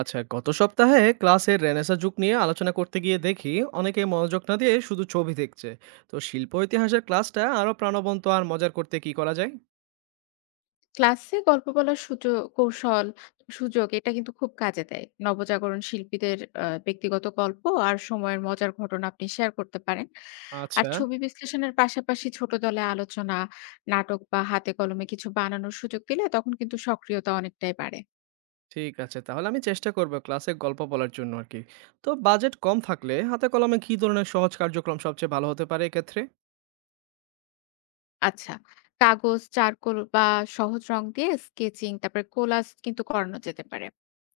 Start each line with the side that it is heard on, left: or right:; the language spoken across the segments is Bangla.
right: আচ্ছা, গত সপ্তাহে ক্লাসের রেনেসাঁ যুগ নিয়ে আলোচনা করতে গিয়ে দেখি অনেকে মনোযোগ না দিয়ে শুধু ছবি দেখছে। তো শিল্প ইতিহাসের ক্লাসটা আরো প্রাণবন্ত আর মজার করতে কি করা যায়?
left: ক্লাসে গল্প বলার সুযোগ কৌশল। এটা কিন্তু খুব কাজে দেয় নবজাগরণ শিল্পীদের। ব্যক্তিগত গল্প আর সময়ের মজার ঘটনা আপনি শেয়ার করতে পারেন। আর
right: আচ্ছা।
left: ছবি বিশ্লেষণের পাশাপাশি ছোট দলে আলোচনা, নাটক বা হাতে কলমে কিছু বানানোর সুযোগ দিলে তখন কিন্তু সক্রিয়তা অনেকটাই বাড়ে।
right: ঠিক আছে, তাহলে আমি চেষ্টা করব ক্লাসে গল্প বলার জন্য আর কি। তো বাজেট কম থাকলে হাতে কলমে কি ধরনের সহজ কার্যক্রম সবচেয়ে ভালো হতে পারে এক্ষেত্রে?
left: আচ্ছা, কাগজ, চারকোল বা সহজ রং দিয়ে স্কেচিং, তারপরে কোলাজ কিন্তু করানো যেতে পারে,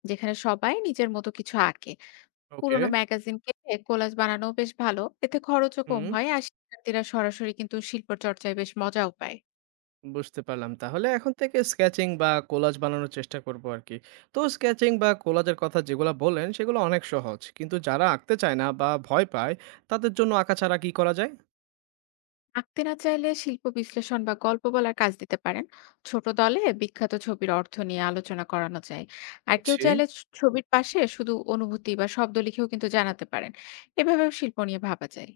left: যেখানে সবাই নিজের মতো কিছু আঁকে।
right: ওকে।
left: পুরোনো ম্যাগাজিন কেটে কোলাজ বানানো বেশ ভালো। এতে খরচও কম
right: হুম।
left: হয়, আর শিক্ষার্থীরা সরাসরি কিন্তু শিল্প চর্চায় বেশ মজাও পায়।
right: বুঝতে পারলাম। তাহলে এখন থেকে স্কেচিং বা কোলাজ বানানোর চেষ্টা করব আরকি। তো স্কেচিং বা কোলাজের কথা যেগুলা বললেন, সেগুলো অনেক সহজ। কিন্তু যারা আঁকতে চায় না বা ভয় পায়, তাদের জন্য আঁকা ছাড়া কি করা যায়?
left: আঁকতে না চাইলে শিল্প বিশ্লেষণ বা গল্প বলার কাজ দিতে পারেন। ছোট দলে বিখ্যাত ছবির অর্থ নিয়ে আলোচনা করানো যায়। আর কেউ
right: বুঝছি।
left: চাইলে ছবির পাশে শুধু অনুভূতি বা শব্দ লিখেও কিন্তু জানাতে পারেন। এভাবেও শিল্প নিয়ে ভাবা যায়।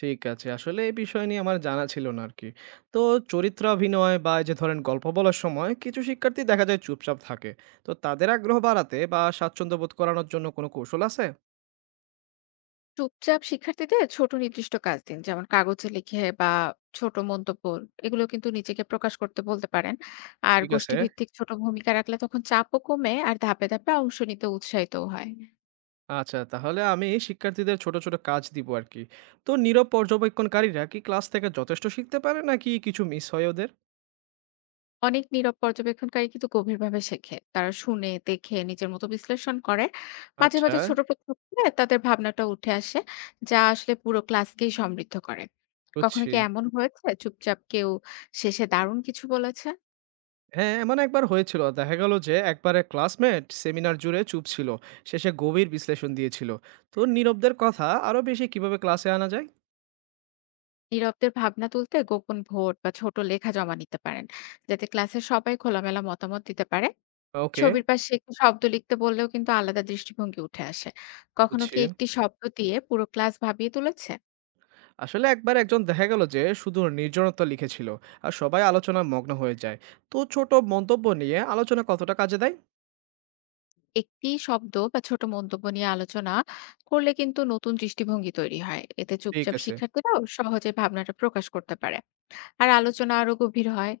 right: ঠিক আছে। আসলে এই বিষয় নিয়ে আমার জানা ছিল না আরকি। তো চরিত্রাভিনয় বা এই যে ধরেন গল্প বলার সময় কিছু শিক্ষার্থী দেখা যায় চুপচাপ থাকে। তো তাদের আগ্রহ বাড়াতে বা স্বাচ্ছন্দ্য বোধ করানোর জন্য কোনো কৌশল আছে?
left: চুপচাপ শিক্ষার্থীদের ছোট নির্দিষ্ট কাজ দিন, যেমন কাগজে লিখে বা ছোট মন্তব্য, এগুলো কিন্তু নিজেকে প্রকাশ করতে বলতে পারেন। আর
right: ঠিক আছে।
left: গোষ্ঠীভিত্তিক ছোট ভূমিকা রাখলে তখন চাপও কমে, আর ধাপে ধাপে অংশ নিতে উৎসাহিত হয়।
right: আচ্ছা, তাহলে আমি শিক্ষার্থীদের ছোট, ছোট কাজ দিব আরকি। তো নীরব পর্যবেক্ষণকারীরা কি ক্লাস থেকে যথেষ্ট শিখতে পারে নাকি কিছু মিস হয় ওদের?
left: অনেক নীরব পর্যবেক্ষণকারী কিন্তু গভীরভাবে শেখে, তারা শুনে, দেখে নিজের মতো বিশ্লেষণ করে। মাঝে
right: আচ্ছা,
left: মাঝে ছোট প্রশ্ন তাদের ভাবনাটা উঠে আসে, যা আসলে পুরো ক্লাসকেই সমৃদ্ধ করে। কখনো
right: বুঝছি।
left: কি এমন হয়েছে চুপচাপ কেউ শেষে দারুণ কিছু বলেছে?
right: হ্যাঁ, এমন একবার হয়েছিল। দেখা গেল যে একবারে ক্লাসমেট সেমিনার জুড়ে চুপ ছিল। শেষে গভীর বিশ্লেষণ দিয়েছিল। তো নীরবদের কথা আরো বেশি কিভাবে ক্লাসে আনা যায়?
left: নীরবদের ভাবনা তুলতে গোপন ভোট বা ছোট লেখা জমা নিতে পারেন, যাতে ক্লাসের সবাই খোলামেলা মতামত দিতে পারে।
right: ওকে,
left: ছবির পাশে একটু শব্দ লিখতে বললেও কিন্তু আলাদা দৃষ্টিভঙ্গি উঠে আসে। কখনো
right: বুঝছি।
left: কি একটি শব্দ দিয়ে পুরো ক্লাস ভাবিয়ে তুলেছে?
right: আসলে একবার একজন দেখা গেল যে শুধু নির্জনতা লিখেছিল আর সবাই আলোচনায় মগ্ন হয়ে যায়। তো ছোট মন্তব্য নিয়ে আলোচনা কতটা কাজে দেয়?
left: একটি শব্দ বা ছোট মন্তব্য নিয়ে আলোচনা করলে কিন্তু নতুন দৃষ্টিভঙ্গি তৈরি হয়, এতে
right: ঠিক
left: চুপচাপ
right: আছে।
left: শিক্ষার্থীরাও সহজে ভাবনাটা প্রকাশ করতে পারে। আর আলোচনা আরো গভীর হয়।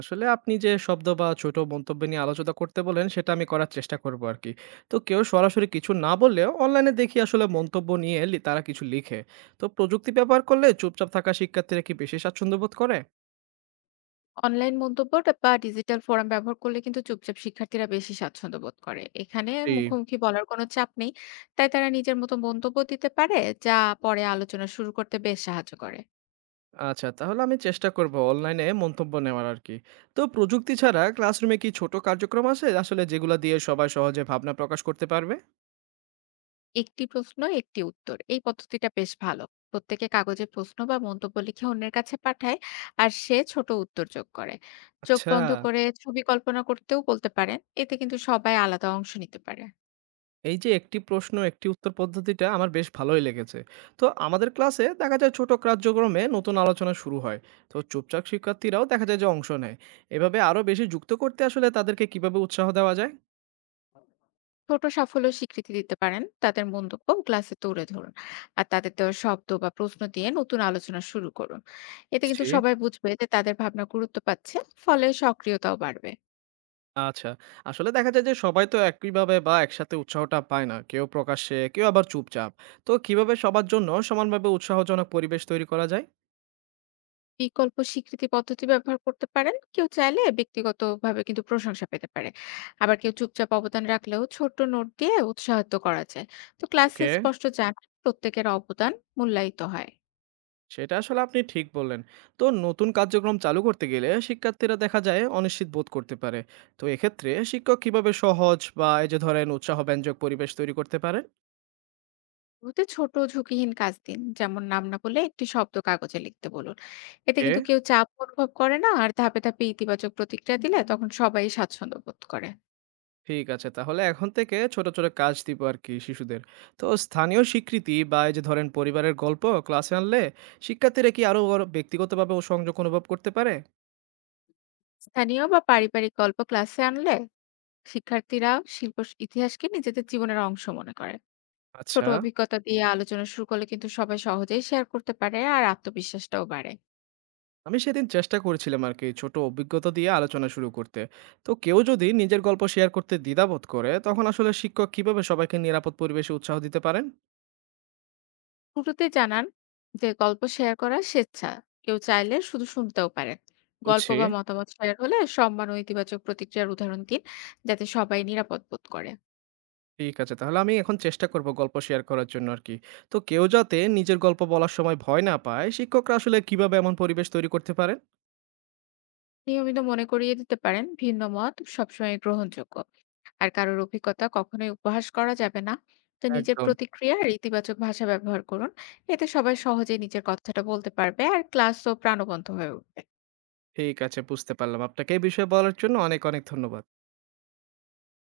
right: আসলে আপনি যে শব্দ বা ছোট মন্তব্য নিয়ে আলোচনা করতে বলেন সেটা আমি করার চেষ্টা করব আর কি। তো কেউ সরাসরি কিছু না বললেও অনলাইনে দেখি আসলে মন্তব্য নিয়ে তারা কিছু লিখে। তো প্রযুক্তি ব্যবহার করলে চুপচাপ থাকা শিক্ষার্থীরা কি বেশি স্বাচ্ছন্দ্য বোধ করে?
left: অনলাইন মন্তব্য বা ডিজিটাল ফোরাম ব্যবহার করলে কিন্তু চুপচাপ শিক্ষার্থীরা বেশি স্বাচ্ছন্দ্য বোধ করে, এখানে
right: জি।
left: মুখোমুখি বলার কোনো চাপ নেই, তাই তারা নিজের মতো মন্তব্য দিতে পারে, যা পরে আলোচনা শুরু করতে বেশ সাহায্য করে।
right: আচ্ছা, তাহলে আমি চেষ্টা করব অনলাইনে মন্তব্য নেওয়ার আর কি। তো প্রযুক্তি ছাড়া ক্লাসরুমে কি ছোট কার্যক্রম আছে আসলে যেগুলো দিয়ে সবাই সহজে ভাবনা প্রকাশ করতে পারবে?
left: একটি প্রশ্ন একটি উত্তর, এই পদ্ধতিটা বেশ ভালো। প্রত্যেকে কাগজে প্রশ্ন বা মন্তব্য লিখে অন্যের কাছে পাঠায়, আর সে ছোট উত্তর যোগ করে। চোখ
right: আচ্ছা,
left: বন্ধ করে ছবি কল্পনা করতেও বলতে পারেন, এতে কিন্তু সবাই আলাদা অংশ নিতে পারে।
right: এই যে একটি প্রশ্ন একটি উত্তর পদ্ধতিটা আমার বেশ ভালোই লেগেছে। তো আমাদের ক্লাসে দেখা যায় ছোট কার্যক্রমে নতুন আলোচনা শুরু হয়। তো চুপচাপ শিক্ষার্থীরাও দেখা যায় যে অংশ নেয়। এভাবে আরো বেশি যুক্ত করতে আসলে তাদেরকে কিভাবে উৎসাহ দেওয়া যায়?
left: ছোট সাফল্য স্বীকৃতি দিতে পারেন, তাদের মন্তব্য ক্লাসে তুলে ধরুন, আর তাদের দেওয়া শব্দ বা প্রশ্ন দিয়ে নতুন আলোচনা শুরু করুন। এতে কিন্তু
right: বুঝছি।
left: সবাই বুঝবে যে তাদের ভাবনা গুরুত্ব পাচ্ছে, ফলে সক্রিয়তাও বাড়বে।
right: আচ্ছা। আসলে দেখা যায় যে সবাই তো একইভাবে বা একসাথে উৎসাহটা পায় না, কেউ প্রকাশ্যে কেউ আবার চুপচাপ। তো কিভাবে সবার জন্য সমানভাবে উৎসাহজনক পরিবেশ তৈরি করা যায়?
left: বিকল্প স্বীকৃতি পদ্ধতি ব্যবহার করতে পারেন, কেউ চাইলে ব্যক্তিগতভাবে কিন্তু প্রশংসা পেতে পারে, আবার কেউ চুপচাপ অবদান রাখলেও ছোট নোট দিয়ে উৎসাহিত করা যায়। তো ক্লাসে
right: ওকে।
left: স্পষ্ট জানা, প্রত্যেকের অবদান মূল্যায়িত হয়।
right: সেটা আসলে আপনি ঠিক বললেন। তো নতুন কার্যক্রম চালু করতে গেলে শিক্ষার্থীরা দেখা যায় অনিশ্চিত বোধ করতে পারে। তো এক্ষেত্রে শিক্ষক কিভাবে সহজ বা এই যে ধরেন উৎসাহব্যঞ্জক পরিবেশ তৈরি করতে পারেন?
left: শুরুতে ছোট ঝুঁকিহীন কাজ দিন, যেমন নাম না বলে একটি শব্দ কাগজে লিখতে বলুন। এতে
right: ওকে।
left: কিন্তু কেউ চাপ অনুভব করে না, আর ধাপে ধাপে ইতিবাচক প্রতিক্রিয়া দিলে তখন সবাই স্বাচ্ছন্দ্য বোধ করে।
right: ঠিক আছে, তাহলে এখন থেকে ছোট, ছোট কাজ দিব আর কি শিশুদের। তো স্থানীয় স্বীকৃতি বা এই যে ধরেন পরিবারের গল্প ক্লাসে আনলে শিক্ষার্থীরা কি আরো ব্যক্তিগতভাবে ও সংযোগ অনুভব করতে পারে?
left: স্থানীয় বা পারিবারিক গল্প ক্লাসে আনলে শিক্ষার্থীরা শিল্প ইতিহাসকে নিজেদের জীবনের অংশ মনে করে। ছোট
right: আচ্ছা।
left: অভিজ্ঞতা দিয়ে আলোচনা শুরু করলে কিন্তু সবাই সহজেই শেয়ার করতে পারে, আর আত্মবিশ্বাসটাও বাড়ে।
right: আমি সেদিন চেষ্টা করেছিলাম আরকি ছোট অভিজ্ঞতা দিয়ে আলোচনা শুরু করতে। তো কেউ যদি নিজের গল্প শেয়ার করতে দ্বিধাবোধ করে, তখন আসলে শিক্ষক কিভাবে সবাইকে নিরাপদ পরিবেশে উৎসাহ দিতে পারেন?
left: শুরুতে জানান যে গল্প শেয়ার করার স্বেচ্ছা, কেউ চাইলে শুধু শুনতেও পারেন। গল্প
right: বুঝছি।
left: বা মতামত শেয়ার হলে সম্মান ও ইতিবাচক প্রতিক্রিয়ার উদাহরণ দিন, যাতে সবাই নিরাপদ বোধ করে।
right: ঠিক আছে, তাহলে আমি এখন চেষ্টা করব গল্প শেয়ার করার জন্য আরকি। তো কেউ যাতে নিজের গল্প বলার সময় ভয় না পায়, শিক্ষকরা আসলে কিভাবে এমন পরিবেশ তৈরি করতে পারেন?
left: নিয়মিত মনে করিয়ে দিতে পারেন ভিন্ন মত সবসময় গ্রহণযোগ্য, আর কারোর অভিজ্ঞতা কখনোই উপহাস করা যাবে না। তো নিজের
right: একদম।
left: প্রতিক্রিয়া আর ইতিবাচক ভাষা ব্যবহার করুন, এতে সবাই সহজে নিজের কথাটা বলতে পারবে আর ক্লাসও প্রাণবন্ত হয়ে উঠবে।
right: ঠিক আছে, বুঝতে পারলাম। আপনাকে এই বিষয়ে বলার জন্য অনেক অনেক ধন্যবাদ।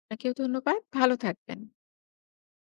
left: আপনাকেও ধন্যবাদ, ভালো থাকবেন।